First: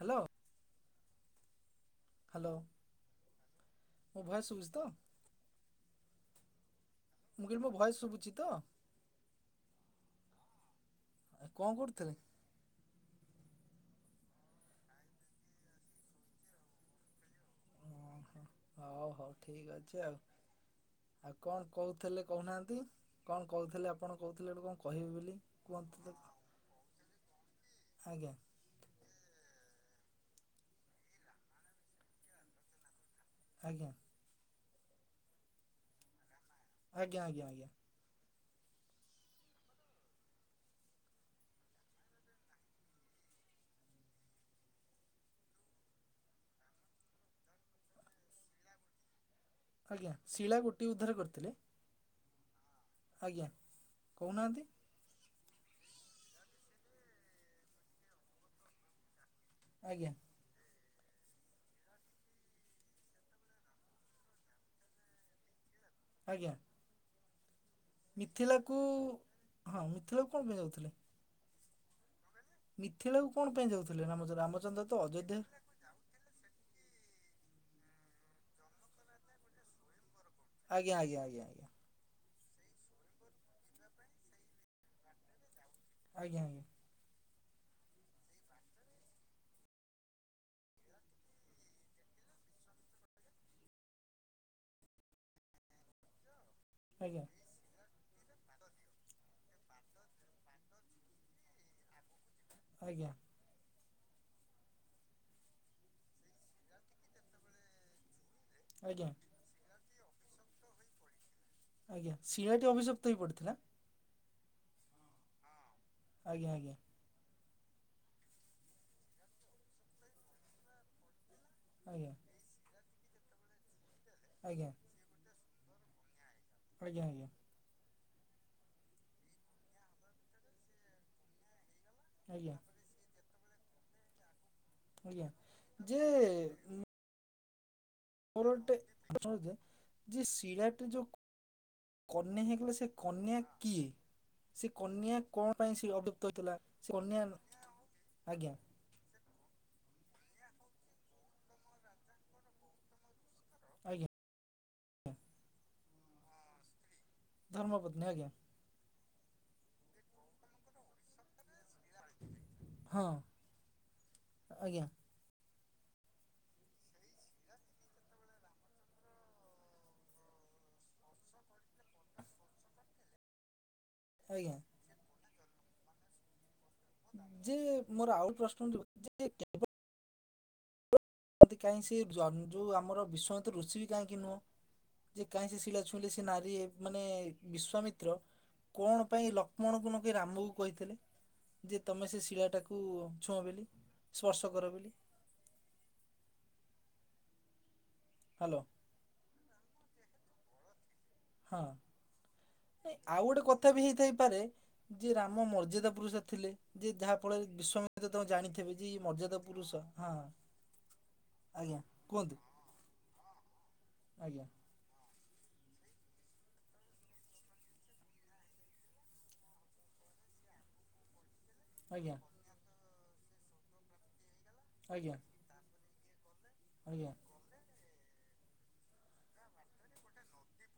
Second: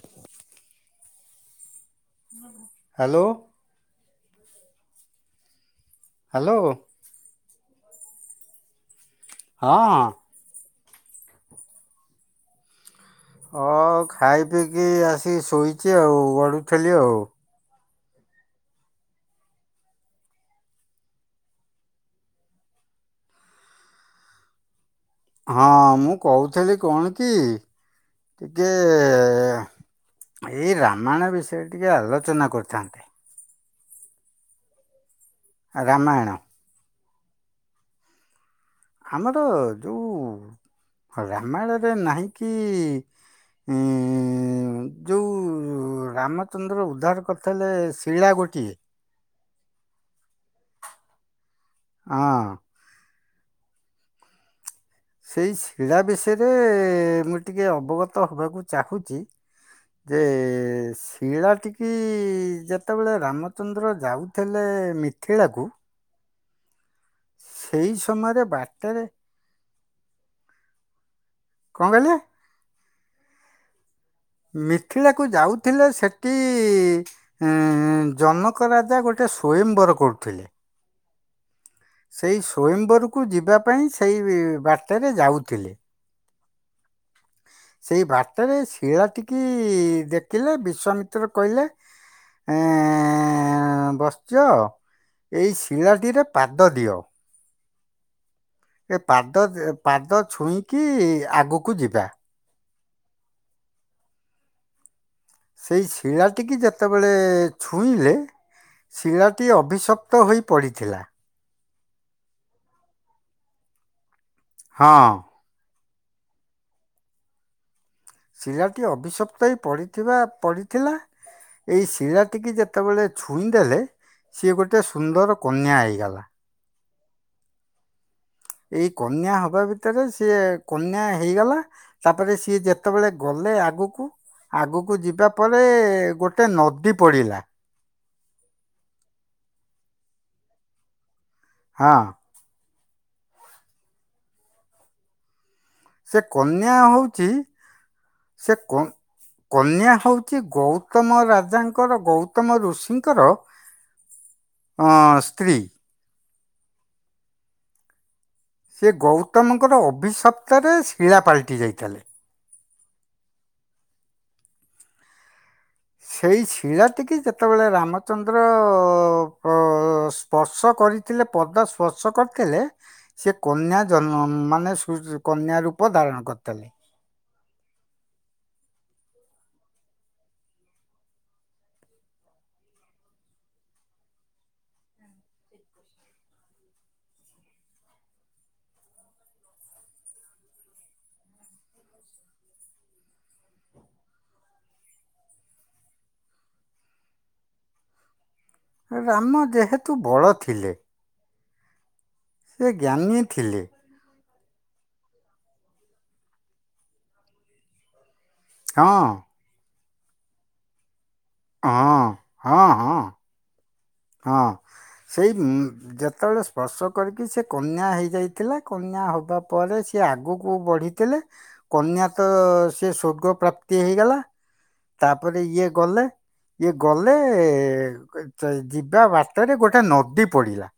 Hello. Hello hello ମୋ voice ସୁବୁଚି ତ? ହ୍ୟାଲୋ। ମୁଁ କହିଲି ମୋ ଭଏସ୍ ଶୁଭୁଚି ତ? ହଁ। ଆ କଣ କରୁଥିଲେ? ହଁ ଖାଇ ପିଇକି ଆସିକି ଶୋଇଚି ଆଉ ଗଡ଼ୁଥିଲି ଆଉ। ଓହୋ ହଉ ହଉ ଠିକ ଅଛି ଆଉ। ଆଉ କଣ କହୁଥିଲେ କହୁନାହାନ୍ତି କଣ କହୁଥିଲେ ଆପଣ କହୁଥିଲେ ଗୋଟେ କଣ କହିବେ ବୋଲି। ହଁ କୁହନ୍ତୁ ତ ମୁଁ କହୁଥେଲି କଣ କି ଆଜ୍ଞା ଯେ ଏଇ ରାମାୟଣ ବିଷୟରେ ଟିକେ ଆଲୋଚନା କରିଥାନ୍ତେ। ଆଜ୍ଞା। ଆ ରାମାୟଣ। ଆଜ୍ଞା ଆଜ୍ଞା ଆଜ୍ଞା। ଆମର ଯୋଉ ରାମାୟଣରେ ନାହିଁକି ଇଁ ଯୋଉ ରାମଚନ୍ଦ୍ର ଉଦ୍ଧାର କରିଥେଲେ ଶିଳା ଗୋଟିଏ। ଆଜ୍ଞା ଶିଳା ଗୋଟିଏ ଉଦ୍ଧାର କରିଥିଲେ। ହଁ। ଆଜ୍ଞା କହୁନାହାନ୍ତି। ସେଇ ଶିଳା ବିଷୟରେ ମୁଁ ଟିକେ ଅବଗତ ହବାକୁ ଚାହୁଁଚି। ଆଜ୍ଞା ଯେ ସ୍ ଶିଳା ଟିକି ଯେତେବେଳେ ରାମଚନ୍ଦ୍ର ଯାଉଥିଲେ ମିଥିଳାକୁ। ଆଜ୍ଞା। ସେଇ ସମୟରେ ମିଥିଳାକୁ ବାଟରେ ହଁ ମିଥିଳାକୁ କଣ ପାଇଁ ଯାଉଥିଲେ? କଣ କହିଲେ? ମିଥିଳାକୁ କଣ ପାଇଁ ଯାଉଥିଲେ ରାମଚ ମିଥିଳାକୁ ଯାଉଥିଲେ ସେ ଟି ଏଁ ଜନକ ରାଜା ଗୋଟେ ସ୍ଵୟମ୍ବର କରୁଥିଲେ। ଆଜ୍ଞା ଆଜ୍ଞା ଆଜ୍ଞା ଆଜ୍ଞା। ସେଇ ସ୍ଵୟମ୍ବରକୁ ଯିବା ପାଇଁ ସେଇ ବାଟରେ ଯାଉଥିଲେ। ଆଜ୍ଞା ଆଜ୍ଞା। ସେଇ ବାଟରେ ଶିଳା ଟିକି ଦେଖିଲେ। ବିଶ୍ଵାମିତ୍ର କହିଲେ ଏଁ ବଚ୍ସ୍ୟ ଏଇ ଶିଳାଟିରେ ପାଦ ଦିଅ। [inaudible] ଏ ପାଦ, ଯେ ପାଦ ଛୁଇଁକି ଆଗକୁ ଯିବା। ଆଜ୍ଞା। ସେଇ ଶିଳାଟିିକି ଯେତେବେଳେ ଛୁଇଁଲେ, ଆଜ୍ଞା ଶିଳା ଟି ଅଭିଶପ୍ତ ହୋଇ ପଡ଼ିଥିଲା। ଆଜ୍ଞା। ଶିଳାଟି ଅଭିସପ୍ତ ହୋଇ ପଡ଼ିଥିଲା? ହଁ। ଆଜ୍ଞା ଆଜ୍ଞା। ଶିଳାଟି ଅଭିିଶପ୍ତ ହେଇ ପଡିଥିବା, ପଡିଥିଲା ଏଇ ଆଜ୍ଞା ଶିଳାଟି କି ଯେତେ ଯେତେବେଳେ ଛୁଇଁଦେଲେ, ସିଏ ଆଜ୍ଞା ଗୋଟେ ସୁନ୍ଦର କନ୍ୟା ହେଇଗଲା। ଆଜ୍ଞା ଆଜ୍ଞା। ଏଇ କନ୍ୟା ହବା ଭିତରେ ସିଏ କନ୍ୟା ହେଇଗଲା ତାପରେ ଆଜ୍ଞା ସିଏ ଯେତ ଯେତେବେଳେ ଗଲେ ଆଗକୁ, ଆଗକୁ ଆଜ୍ଞା ଯିବା ପରେ ଯେ ଗୋଟେ ନଦୀ ପଡିଲା। ମୋର ଗୋଟେ ପ୍ରଶ୍ନଟେ ଯେ ସିଳା ଟେ ଯୋଉ ହଁ। କନ୍ୟା ହେଇଗଲେ ସେ କନ୍ୟା କିଏ? ସେ କନ୍ୟା କଣ ପାଇଁ ସେ ଅଭିସପ୍ତ ହେଇଥିଲା? କନ୍ୟା ସେ କନ୍ୟା ହେଉଛି ସେ ଆଜ୍ଞା। କ କନ୍ୟା ହଉଛି ଗୌତମ ରାଜାଙ୍କର, ଗୌତମ ଋଷିଙ୍କର ଆଜ୍ଞା। ଆଁ ସ୍ତ୍ରୀ। ଧର୍ମ ପତ୍ନୀ। ଆଜ୍ଞା। ସେ ଗୌତମଙ୍କର ଅଭିଶପ୍ତରେ ଶିଳାପାଲଟି ଯାଇଥାଏ। ହଁ, ଆଜ୍ଞା। ସେଇ ଶିଳାଟିିକି ଯେତେବେଳେ ରାମଚନ୍ଦ୍ର ପ୍ର ସ୍ପର୍ଶ କରିଥିଲେ ପଦ ସ୍ପର୍ଶ କରିଥିଲେ ସେ କନ୍ୟା ଜନ୍ମ ଆଜ୍ଞା ମାନେ ସ୍ୱ କନ୍ୟା ରୂପ ଧାରଣ କରିଥିଲେ। ଯେ ମୋର ଆଉ ପ୍ରଶ୍ନ [unintelligible] ସେ କାହିଁ ସେ ଯୋଉ ଆମର ବିଶ୍ୱାମିତ୍ର ଋଷି ବି କାହିଁକି ନୁହଁ? ଯେ କାହିଁ ସେ ଶିଳା ଛୁଇଁଲେ ସେ ନାରୀ ମାନେ ବିଶ୍ଵାମିତ୍ର କଣ ପାଇଁ ଲକ୍ଷ୍ମଣ କୁ ନ କହି ରାମକୁ କହିଥିଲେ? ଯେ ତୁମେ ସେ ଶିଳାଟାକୁ ଛୁଅଁ ବୋଲି। ସ୍ପର୍ଶ କର ବୋଲି। ହାଲୋ। ରାମ ଯେହେତୁ ବଡ ଥିଲେ ହଁ, ସେ ଜ୍ଞାନୀ ଆଉ ଗୋଟେ ଥିଲେ କଥା ବି ହେଇଥାଇପାରେ ଯେ ରାମ ମର୍ଯ୍ୟାଦା ପୁରୁଷ ଥିଲେ, ଯେ ଯାହା ଫଳରେ ବିଶ୍ୱାମିତ୍ର ତାଙ୍କୁ ଜାଣିଥ୍ଵଲେ। ତେବେ ହଁ ଯେ ଏ ମର୍ଯ୍ୟାଦା ପୁରୁଷ। ହଁ ଆଜ୍ଞା ହଁ କୁହନ୍ତୁ -ହଁ ହଁ ଆଜ୍ଞା -ହଁ ସେଇ ଯେତେବେଳେ ସ୍ପର୍ଶ କରିକି ସେ କନ୍ୟା ହେଇଯାଇଥିଲା, କନ୍ୟା ହବା ପରେ ସିଏ ଆଗକୁ ବଢ଼ି ଥିଲେ। କନ୍ୟା ଆଜ୍ଞା ତ ସେ ସ୍ୱର୍ଗ ପ୍ରାପ୍ତି ହେଇଗଲା, ଆଜ୍ଞା ତାପରେ ଇଏ ଗଲେ। ଇଏ ଆଜ୍ଞା ଗଲେ। ଜ ଯିବା ବାଟରେ ଗୋଟେ ନଦୀ ପଡ଼ିଲା।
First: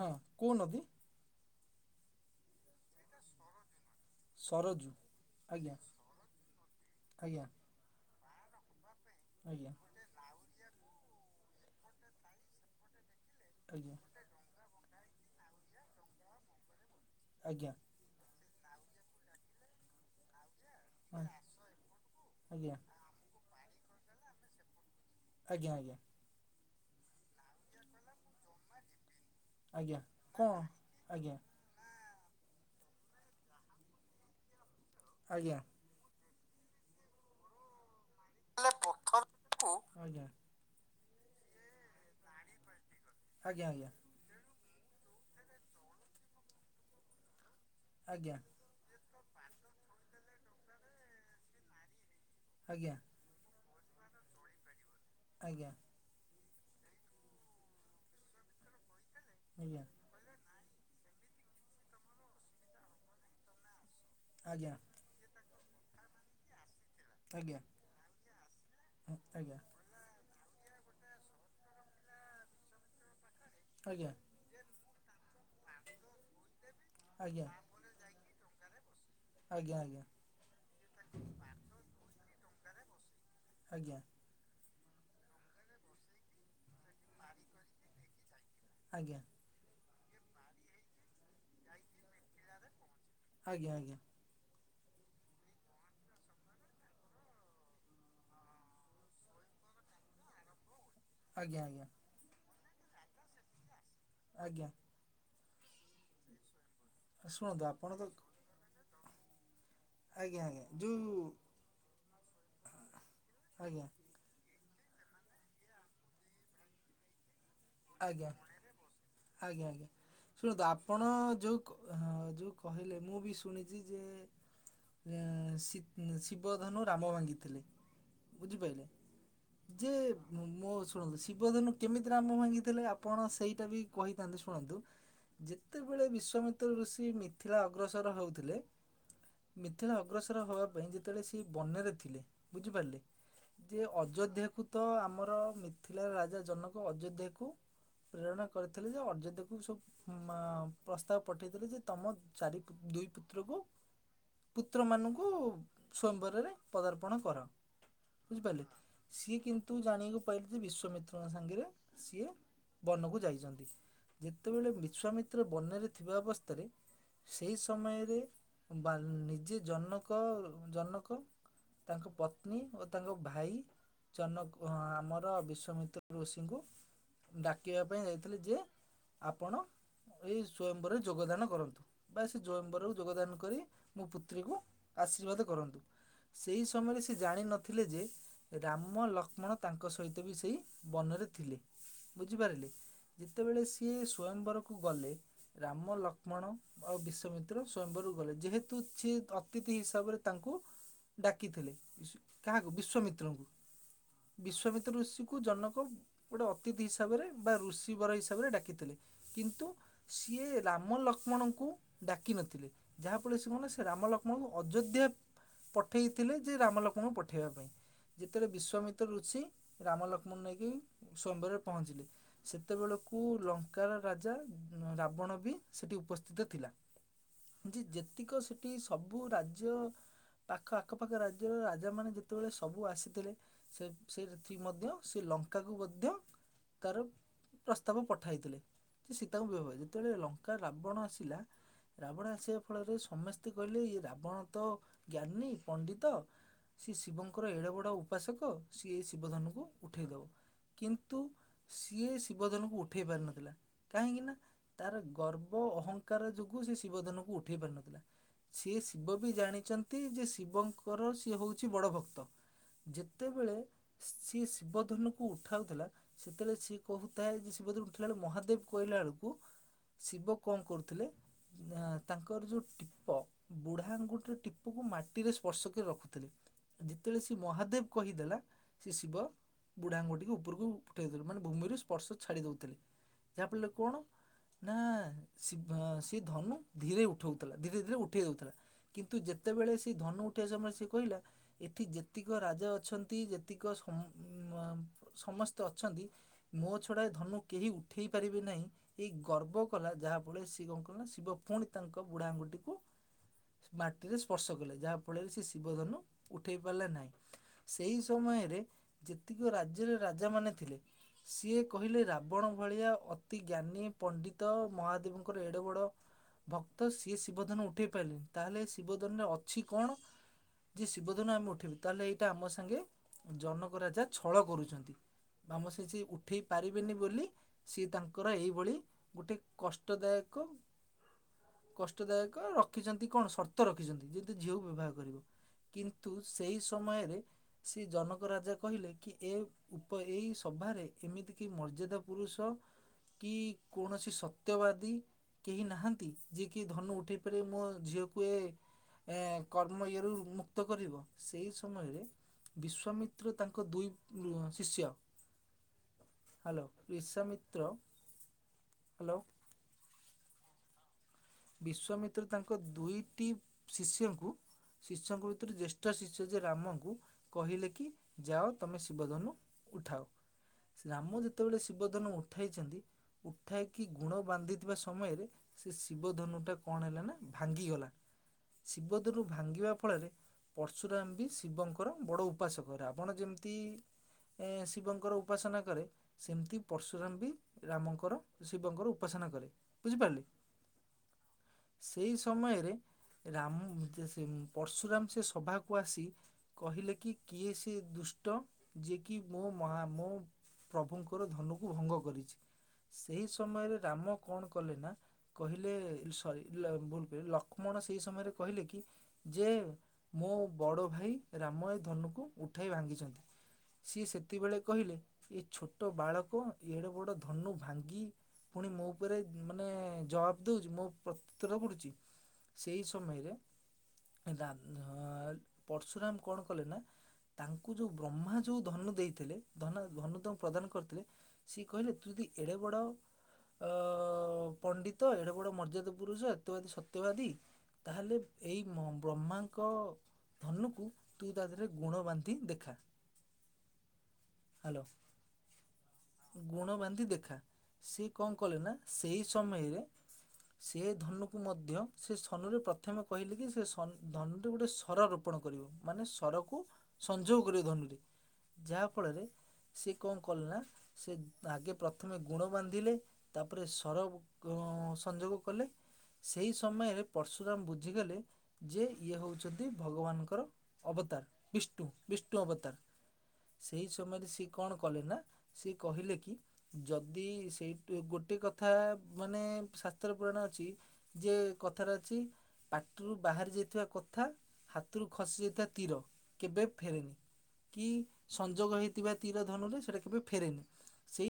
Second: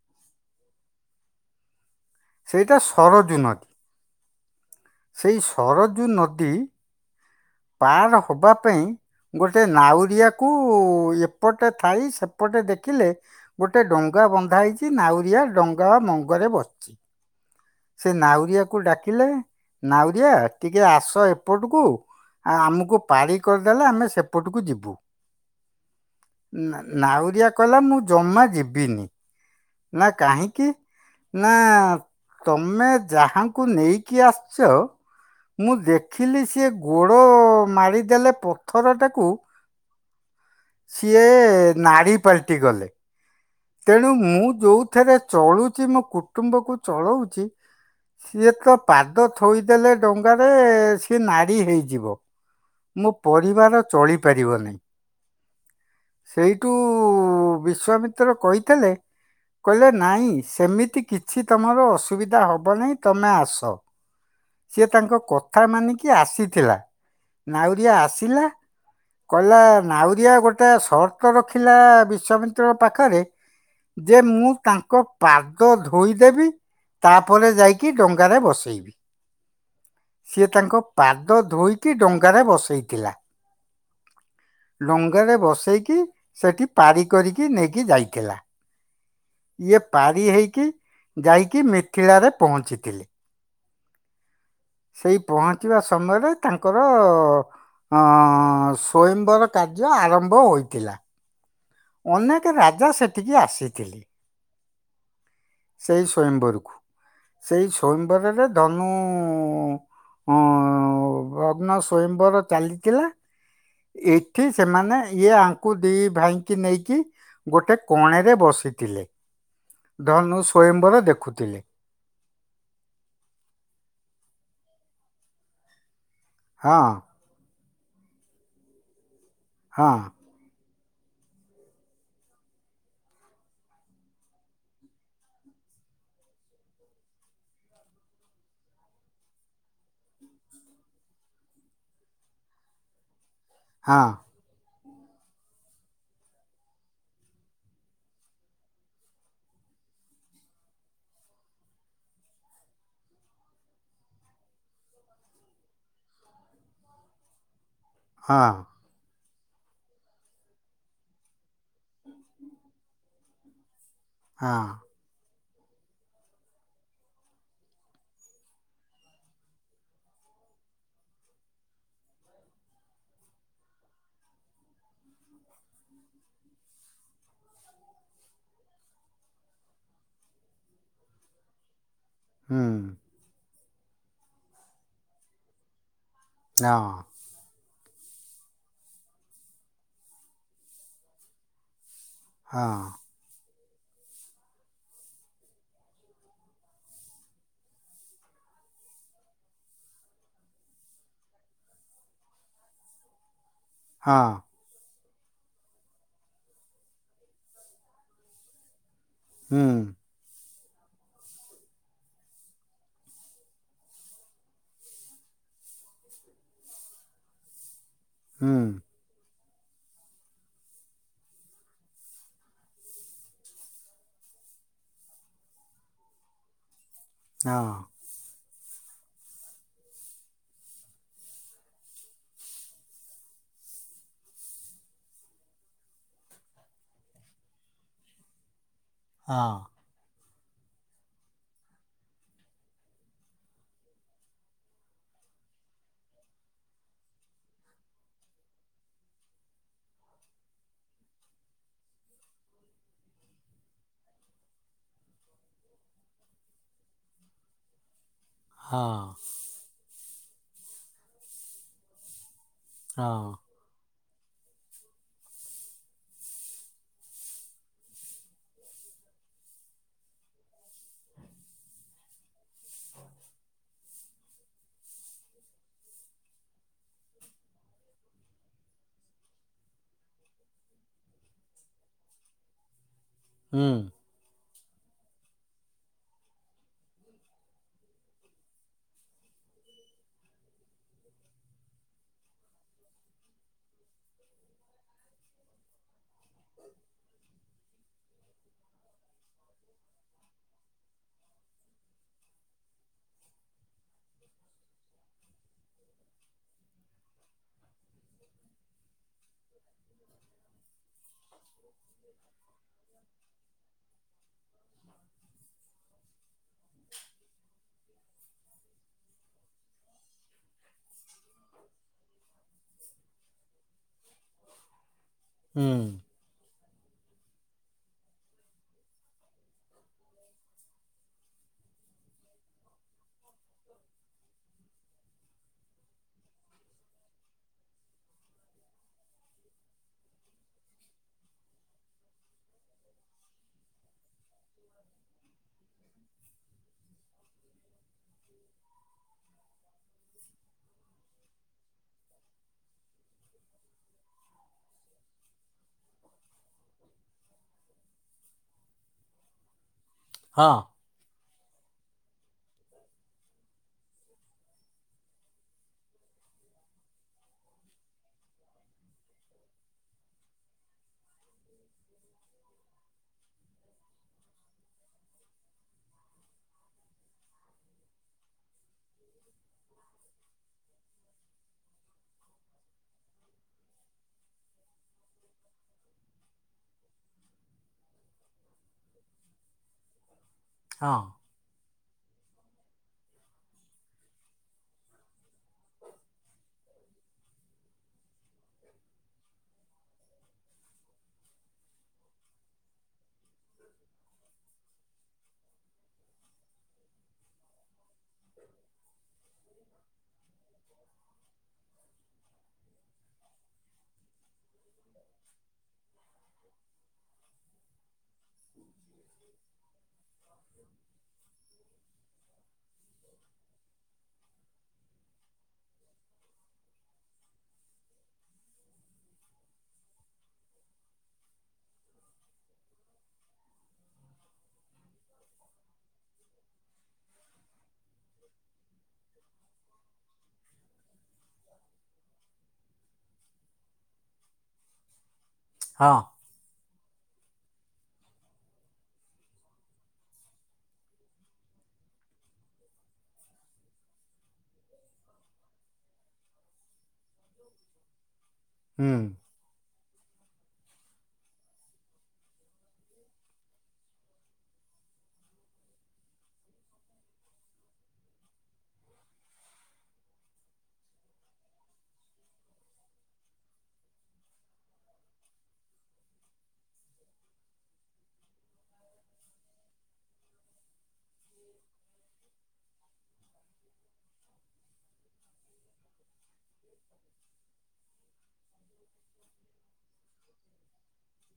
ହଁ କୋଉ ନଦୀ? ସେଇଟା ସରଜୁ ନଦୀ। ସରଜୁ! ସେଇ ସରଜୁ ନଦୀ ଆଜ୍ଞା! ପାର ହବା ପାଇଁ ଗୋଟେ ଆଜ୍ଞା ନାଉରିଆ କୁ ଏପଟେ ଥାଇ ସେପଟେ ଦେଖିଲେ ଗୋଟେ ଡଙ୍ଗା ଆଜ୍ଞା ଡଙ୍ଗା ବନ୍ଧା ହେଇଛି ନାଉରିଆ ଡଙ୍ଗା ମଙ୍ଗରେ ବସିଛି। ଆଜ୍ଞା। ସେ ନାଉରିଆକୁ ଡାକିଲେ ନାଉରିଆ ଟିକେ ଆସ ହଁ ଏପଟକୁ ଆ ଆଜ୍ଞା ଆମକୁ ପାରି କରିଦେଲେ ଆମେ ସେପଟକୁ ଯିବୁ। ଆଜ୍ଞା, ଆଜ୍ଞା। ନାଉରିଆ କହିଲା ମୁଁ ଜମା ଯିବିନି। ଆଜ୍ଞା ନା କଣ କାହିଁକି? ଆଜ୍ଞା ନା ତମେ ଯାହାଙ୍କୁ ନେଇକି ଆସିଛ, ଆଜ୍ଞା ମୁଁ ଦେଖ ଦେଖିଲି ସିଏ ଗୋଡ଼ ମାରିଦେଲେ ଲେ ପଥରଟାକୁ ପଥରକୁ ଆଜ୍ଞଆ ଆଜ୍ଞା। ସିଏ ନାରୀ ପାଲଟି ଗଲେ। ଆଜ୍ଞା, ଆଜ୍ଞା। କିନ୍ତୁ ମୁଁ ଯୋଉଥିରେ ଚଳୁଛି ମୋ କୁଟୁମ୍ବକୁ ଚଳଉଛି, ଆଜ୍ଞା ସିଏ ତ ପାଦ ଥୋଇଦେଲେ ଡଙ୍ଗାରେ ସିଏ ନାରି ହେଇଯିବ। ଆଜ୍ଞା। ମୋ ପରିବାର ଚଳିପାରିବ ନାହିଁ। ଆଜ୍ଞା ସେଇଠୁ ବିଶ୍ଵାମିତ୍ର କହିଥିଲେ କହିଲେ ନାଇଁ ସେମିତି କିଛି ତମର ଅସୁବିଧା ହେବନହିଁ ତମେ ଆସ। ଆଜ୍ଞା ଆଜ୍ଞା ସିଏ ତାଙ୍କ କଥା ମାନିକି ଆସିଥିଲା। ଆଜ୍ଞା ନାଉରିଆ ଆସିଲା, ଆଜ୍ଞା ଆଜ୍ଞା କହିଲା ନାଉରିଆ ଗୋଟେ ଗୋଟେ ସର୍ତ ରଖିଲା ବିଶ୍ୱାମିତ୍ର ପାଖରେ ଯେ ମୁଁ ତାଙ୍କ ପାଦ ଧୋଇଦେବି। ଆଜ୍ଞା ତାପରେ ଯାଇକି ଡଙ୍ଗାରେ ବସେଇବି। ଆଜ୍ଞା, ଆଜ୍ଞା। ସିଏ ତାଙ୍କ ପାଦ ଧୋଇକି ଡଙ୍ଗାରେ ବସେଇଥିଲା। ଆଜ୍ଞା! ଡଙ୍ଗା ରେ ବସେଇକି ସେଠି ପାରି କରିକି ନେଇକି ଯାଇଥିଲା। ଆଜ୍ଞା। ଇଏ ପାରି ହେଇକି ଯାଇକି ମିଥିଳାରେ ପହଞ୍ଚିଥିଲେ। ଆଜ୍ଞା ଆଜ୍ଞା। ସେଇ ପହଞ୍ଚିବା ସମୟରେ ତାଙ୍କର ହଁ ହଁ ଅ ସ୍ଵୟମ୍ବର କାର୍ଯ୍ୟ ଆରମ୍ଭ ହୋଇଥିଲା। ଆଜ୍ଞା, ଆଜ୍ଞା। ଅନେକ ରାଜା ସେଠିକି ଆସିଥିଲେ। ଆଜ୍ଞା। ସେଇ ସ୍ଵୟମ୍ବରକୁ। ଶୁଣନ୍ତୁ ସେଇ ଆପଣ ତ ସ୍ଵୟମ୍ବରରେ ଧନୁ ହଁ ଆଜ୍ଞା ଆଜ୍ଞା ଯୋଉ ଲଗନ ସ୍ବୟମ୍ବର ଚାଲିଥିଲା, ଆଜ୍ଞା ଏ ଏଠି ସେମାନେ ଇଏ ଆଙ୍କୁ ଦିଇ ଭାଇଙ୍କି ନେଇକି ଗୋଟେ ଆଜ୍ଞା କଣରେ ବସିଥିଲେ। ଆଜ୍ଞା। ଧନୁ ଶୁଣନ୍ତୁ ସ୍ଵୟଂବର ଆପଣ ଯଉ ଦେଖୁଥିଲେ। ହଁ, ଯୋଉ କହିଲେ ମୁଁ ବି ଶୁଣିଛି ଯେ ସି୍ ସି୍ ହଁ ଶିବଧନୁ ରାମ ଭାଙ୍ଗିଥିଲେ। ବୁଝିପାରିଲେ, ହଁ ଯେ ମୋ ଶୁଣନ୍ତୁ ଶିବ ଧନୁ କେମିତି ରାମ ଭାଙ୍ଗିଥିଲେ? ଆପଣ ସେଇଟା ବି କହିଥାନ୍ତେ ଶୁଣନ୍ତୁ। ଯେତେବେଳେ ବିଶ୍ଵାମିତ୍ର ଋଷି ମିଥିଳା ଅଗ୍ରସର ହଉଥିଲେ, ମିଥିଳା ଅଗ୍ରସର ହବା ପାଇଁ ଯେତେବେଳେ ସିଏ ବନରେ ଥିଲେ, ବୁଝିପାରିଲେ। ଯେ ହଁ ଅଯୋଧ୍ୟାକୁ ତ ଆମର ମିଥିଳା ରାଜା ଜନକ ଅଯୋଧ୍ୟାକୁ, ପ୍ରେରଣା କରିଥିଲେ ଯେ, ଅଯୋଧ୍ୟାକୁ ସବୁ, ମାମ୍ ପ୍ରସ୍ତାବ ପଠେଇଥିଲେ ଯେ, ତମ ଚାରି ଦୁଇ ପୁତ୍ରକୁ। ପୁତ୍ରମାନଙ୍କୁ ସୟମ୍ବରରେ ପଦାର୍ପଣ କର। ହଁ ବୁଝିପାରିଲେ। ସିଏ କିନ୍ତୁ ଜାଣିବାକୁ ପାଇଲେ ଯେ, ବିଶ୍ଵାମିତ୍ରଙ୍କ ସାଙ୍ଗରେ ସିଏ, ବନକୁ ଯାଇଛନ୍ତି। ହଁ। ଯେତେବେଳେ ବିଶ୍ୱାମିତ୍ର ବନରେ ଥିବା ଅବସ୍ଥାରେ, ସେଇ ସମୟରେ ବା ନିଜେ ଜନକ ଜନକ, ତାଙ୍କ ପତ୍ନୀ ଓ ତାଙ୍କ ଭାଇ, ଜନକ ଆମର ବିଶ୍ୱାମିତ୍ର ଋଷିଙ୍କୁ, ଡାକିବା ପାଇଁ ଯାଇଥିଲେି ଯେ, ଆପଣ ଏଇ ସ୍ଵୟମ୍ବରରେ ଯୋଗଦାନ କରନ୍ତୁ। ବାସ୍ ଜୁୟମ୍ବରକୁ ଯୋଗଦାନ କରି, ମୋ ପୁତ୍ରୀକୁ ଆଶୀର୍ବାଦ କରନ୍ତୁ। ସେଇ ସମୟରେ ସେ, ଜାଣିନଥିଲେ ଯେ, ରାମ ଲକ୍ଷ୍ମଣ ତାଙ୍କ ସହିତ ବି ସେଇ ବନରେ ଥିଲେ। ବୁଝିପାରିଲେ। ଯେତେବେଳେ ସିଏ ସ୍ଵୟମ୍ବରକୁ ଗଲେ, ରାମ ଲକ୍ଷ୍ମଣ, ଆଉ ବିଶ୍ଵାମିତ୍ର ସ୍ଵୟମ୍ବରକୁ ଗଲେ। ଯେହେତୁ ସେ ଅତିଥି ହିସାବରେ ତାଙ୍କୁ, ଡାକିଥିଲେ। ବିଶ କାହାକୁ ବିଶ୍ଵାମିତ୍ରଙ୍କୁ। ହଁ। ବିଶ୍ୱାମିତ୍ର ଋଷିକୁ ଜନକ, ଗୋଟେ ଅତିଥି ହିସାବରେ ବା ଋଷି ବର ହିସାବରେ ଡାକିଥିଲେ। କିନ୍ତୁ, ସିଏ ରାମ ଲକ୍ଷ୍ମଣଙ୍କୁ ଡାକିନଥିଲେ। ଯାହାଫଳରେ, ସେ କଣ ହେଲା ସେ ରାମ ଲକ୍ଷ୍ମଣଙ୍କୁ ଅଯୋଧ୍ୟା, ପଠେଇଥିଲେ ଯେ ରାମ ଲକ୍ଷ୍ମଣଙ୍କୁ ପଠେଇବା ପାଇଁ। ଯେତେବେଳେ, ବିଶ୍ଵାମିତ୍ର ଋଷି ରାମ ଲକ୍ଷ୍ମଣ ନେଇକି ସ୍ୱୟମ୍ବରରେ ପହଞ୍ଚିଥିଲେ। ସେତେବେଳକୁ ଲଙ୍କାର ରାଜା ରାବଣ ବି ସେଠି ଉପସ୍ଥିତ ଥିଲା। ଯେ, ଯେତିକ ସେଠି ସବୁ ରାଜ୍ୟ ପାଖ ଆଖପାଖ ରାଜ୍ୟର ରାଜା ମାନେ, ଯେତେବେଳେ ସବୁ ଆସିଥିଲେ। ସେ ସେଇ ସେତି ମଧ୍ୟ ସେ ଲଙ୍କା କୁ ମଧ୍ୟ, ତାର ପ୍ରସ୍ତାବ ପଠାଇଥିଲେ, ସୀତାଙ୍କୁ ବିବା। ଯେତେବେଳେ ଲଙ୍କା ରାବଣ ଆସିଲା, ରାବଣ ଆସିବା ଫଳରେ, ସମସ୍ତେ କହିଲେ ଏ ରାବଣ ତ ଜ୍ଞାନୀ ପଣ୍ଡିତ। ସିଏ ଶିବଙ୍କର ଏଡ଼େ ବଡ଼ ଉପାସକ, ସିଏ ଏହି ଶିବଧନୁକୁ ଉଠାଇଦବ। କିନ୍ତୁ, ସିଏ, ଏ ଶିବଧନୁକୁ ଉଠେଇ ପାରିନଥିଲା। କାହିଁକି ନା, ତାର ଗର୍ବ ଅହଂଙ୍କାର ଯୋଗୁ ସେ ଶିବଧନୁକୁ ଉଠେଇ ପାରିନଥିଲା। ସିଏ ଶିବ ବି ଜାଣିଛନ୍ତି, ଯେ ଶିବଙ୍କର ସିଏ ହଉଛି ବଡ ଭକ୍ତ। ଯେତେବେଳେ, ସିଏ ଶିବଧନୁକୁ ଉଠାଉଥିଲା। ଯେତେବେଳେ ସିଏ କହୁଥାଏ। ଯେ ଶିବଧନୁ ଉଠିଲା ବେଳେ ମହାଦେବ କହିଲା ବେଳକୁ, ଶିବ କଣ କରୁଥିଲେ? ନା ତାଙ୍କର ଯୋଉ ଟିପ, ବୁଢା ଆଙ୍ଗୁଠିର ଟିପକୁ ମାଟିରେ ସ୍ପର୍ଶ କରି ରଖୁଥିଲେ। ଯେତେବେଳେ ସେ ମହାଦେବ କହିଦେଲା। ସେ ଶିବ ବୁଢ଼ା ଆଙ୍ଗୁଟିକୁ ଉପରକୁ, ଉଠେଇ ଦଉଥିଲେ, ମାନେ ଭୂମିରୁ ସ୍ପର୍ଶ ଛାଡି ଦଉଥିଲେ। ଯାହାଫଳରେ କଣ? ନା ଆଁ ଶିବ ସେ ଧନୁ ଧୀରେ ଉଠଉଥିଲା, ଧୀରେ ଧୀରେ ଉଠେଇ ଦଉଥିଲା। କିନ୍ତୁ ଯେତେବେଳେ ସେ ଧନୁ ଉଠିବା ସମୟରେ ସେ କହିଲା ଏଠି ଯେତିକ ରାଜା ଅଛନ୍ତି ଯେତିକ ମ ସମସ୍ତେ ଅଛନ୍ତି ମୋ ଛଡ଼ା ଧନୁକୁ କେହି ଉଠାଇ ପାରିବେ ନାହିଁ ଏଇ ଗର୍ବ କଲା ଯାହାଫଳରେ ସିଏ କଣ କ ନା ଶିବ ପୁଣି ତାଙ୍କ ବୁଢ଼ା ଆଙ୍ଗୁଠିକୁ ମାଟିରେ ସ୍ପର୍ଶ କଲେ ଯାହା ଫଳରେ ସେ ଶିବ ଧନୁ ଉଠେଇ ପାରିଲେ ନାଇଁ ସେଇ ସମୟରେ ଯେତିକି ରାଜ୍ୟରେ ରାଜା ମାନେ ଥିଲେ ସିଏ କହିଲେ ରାବଣ ଭଳିଆ ଅତି ଜ୍ଞାନୀ ପଣ୍ଡିତ ମହାଦେବଙ୍କର ଏଡ଼େ ବଡ଼ ଭକ୍ତ ସିଏ ଶିବଧନୁ ଉଠେଇ ପାରିଲେନି, ତାହେଲେ ଏ ଶିବଧନୁରେ ଅଛି କଣ ଯିଏ ଶିବଧନୁ ଆମେ ଉଠେଇବୁ ତାହେଲେ ଏଇଟା ଆମ ସାଙ୍ଗେ ଜନକ ରାଜା ଛଳ କରୁଛନ୍ତି। ବାମ ସେଇ ଚି ଉଠ ଉଠେଇ ପାରିବେନି ବୋଲି ସିଏ ତାଙ୍କର ଏହିଭଳି ଗୋଟେ କଷ୍ଟଦାୟକ କଷ୍ଟଦାୟକ ରଖିଛନ୍ତି କଣ ସର୍ତ୍ତ ରଖିଛନ୍ତି ଯେନ୍ତି ଝିଅକୁ ବିବାହ କରିବ। କିନ୍ତୁ ସେଇ ସମୟରେ ସେ ଜନକ ରାଜା କହିଲେ କି ଏ ଉପ ଏଇ ସଭାରେ ଏମିତି କି ମର୍ଯଦା ପୁରୁଷ କି କୌଣସି ସତ୍ୟବାଦୀ କେହି ନାହାନ୍ତି ଯିଏ କି ଧନୁ ଉଠେଇ ପାରିବ ମୋ ଝିଅକୁ ଏ ଏ କର୍ମ ୟଏ ର ମୁକ୍ତ କରିବ ସେଇ ସମୟରେ ବିଶ୍ଵାମିତ୍ର ତାଙ୍କ ଦୁଇ ଉଁ ଶିଷ୍ୟ ହ୍ୟାଲୋ। ବିଶ୍ଵାମିତ୍ର ହ୍ୟାଲୋ। ହଁ। ବିଶ୍ଵାମିତ୍ର ତାଙ୍କ ଦୁଇଟି ଶିଷ୍ୟଙ୍କୁ ଶିଷ୍ୟଙ୍କ ଭିତରେ ଜ୍ୟେଷ୍ଠ ଶିଷ୍ୟ ଯେ ରାମଙ୍କୁ କହିଲେ କି ଯାଅ ତମେ ଶିବଧନୁ ଉଠାଅ। ରାମ ଯେତେବେଳେ ଶିବଧନୁ ଉଠେଇଚନ୍ତି ଉଠାଇକି ଗୁଣ ବାନ୍ଧିଥିବା ସମୟରେ ସେ ଶିବ ଧନୁ ଟା କଣ ହେଲା ନା ଭାଙ୍ଗିଗଲା ଶିବ ଧନୁ ଭାଙ୍ଗିବା ଫଳରେ ପରର୍ଶୁରାମ ବି ଶିବଙ୍କର ବଡ଼ ଉପାସକ ରାବଣ ଯେମିତି ଏ ଶିବଙ୍କର ଉପାସନା କରେ ସେମିତି ପରର୍ଶୁରାମ ବି ରାମଙ୍କର ଶିବଙ୍କର ଉପାସନା କରେ ବୁଝିପାରିଲେ। ହଁ। ସେଇ ସମୟରେ ରାମ ସେ ପର୍ଶୁରାମ ସେ ସଭାକୁ ଆସି କହିଲେ କି କିଏ ସେ ଦୁଷ୍ଟ ଯିଏକି ମୋ ମହା ମୋ ପ୍ରଭୁଙ୍କର ଧନୁକୁ ଭଙ୍ଗ କରିଛି ସେଇ ସମୟରେ ରାମ କଣ କଲେ ନା ଲେ ସରି ଭୁଲ କହିଲି ଲକ୍ଷ୍ମଣ ସେଇ ସମୟରେ କହିଲେ କି ଯେ ମୋ ବଡ଼ ଭାଇ ରାମ ଏ ଧନୁକୁ ଉଠାଇ ଭାଙ୍ଗିଛନ୍ତି। ସିଏ ସେତେବେଳେ କହିଲେ ଏ ଛୋଟ ବାଳକ ଏଡେ ବଡ ଧନୁ ଭାଙ୍ଗି ପୁଣି ମୋ ଉପରେ ମାନେ ଦଉଚି ମୁଁ ପତ୍ର ପଡୁଚି ସେଇ ସମୟରେ ଦାନ ପର୍ଶୁରାମ କଣ କଲେ ନା ତାଙ୍କୁ ଯୋଉ ବ୍ରହ୍ମା ଯୋଉ ଧନୁ ଦେଇଥିଲେ ଧନ ଧନୁ ତାଙ୍କୁ ପ୍ରଦାନ କରିଥିଲେ ସିଏ କହିଲେ ତୁ ଯଦି ଏଡେ ବଡ଼ ଅ ପଣ୍ଡି ତ ଏଡ଼େ ବଡ ମର୍ଯ୍ୟାଦା ପୁରୁଷ ଏତେ ବାଦୀ ସତ୍ୟବାଦୀ ତାହେଲେ ଏଇ ବ୍ରହ୍ମାଙ୍କ ଧନୁକୁ ତୁ ତାଦେହରେ ଗୁଣ ବାନ୍ଧି ଦେଖା। ହ୍ୟାଲୋ। ହଁ। ଗୁଣ ବାନ୍ଧି ଦେଖା ସିଏ କଣ କଲେ ନା ସେଇ ସମୟରେ ସେ ଧନୁକୁ ମଧ୍ୟ ସେ ସନୁରେ ପ୍ରଥମେ କହିଲେ କି ସେ ସନ ଧନୁରେ ଗୋଟେ ସର ରୂପ ରୂପଣ କରିବ ମାନେ ସରକୁ ସଂଯୋଗ କରିବ ଧନୁରେ। ଯାହାଫଳରେ ସେ କଣ କଲେ ନା ସେଗେ ଆଗେ ପ୍ରଥମେ ଗୁଣ ବାନ୍ଧିଲେ। ତାପରେ ସର ଗୋଂ ସଂଯୋଗ କଲେ। ସେଇ ସମୟରେ ପରର୍ଶୁରାମ ବୁଝିଗଲେ ଯେ ଇଏ ହଉଛନ୍ତି ଭଗବାନଙ୍କର ଅବତାର ବିଷ୍ଣୁ ବିଷ୍ଣୁ ଅବତାର ସେହି ସମୟରେ ସିଏ କଣ କଲେ ନା ସିଏ କହିଲେ କି? ଯଦି ସେଇଠୁ ଗୋଟେ କଥା ମାନେ ଶାସ୍ତ୍ର ପୁରାଣ ଅଛି ଯିଏ କଥାରେ ଅଛି ପାଟିରୁ ବାହାରି ଯାଇଥିବା କଥା ହାତରୁ ଖସି ଯାଇଥିବା ତୀର କେବେ ଫେରେନି। କି ସଂଯୋଗ ହେଇଥିବା ତୀର ଧନୁରେ ସେଇଟା କେବେ ଫେରେନି। ସେଇ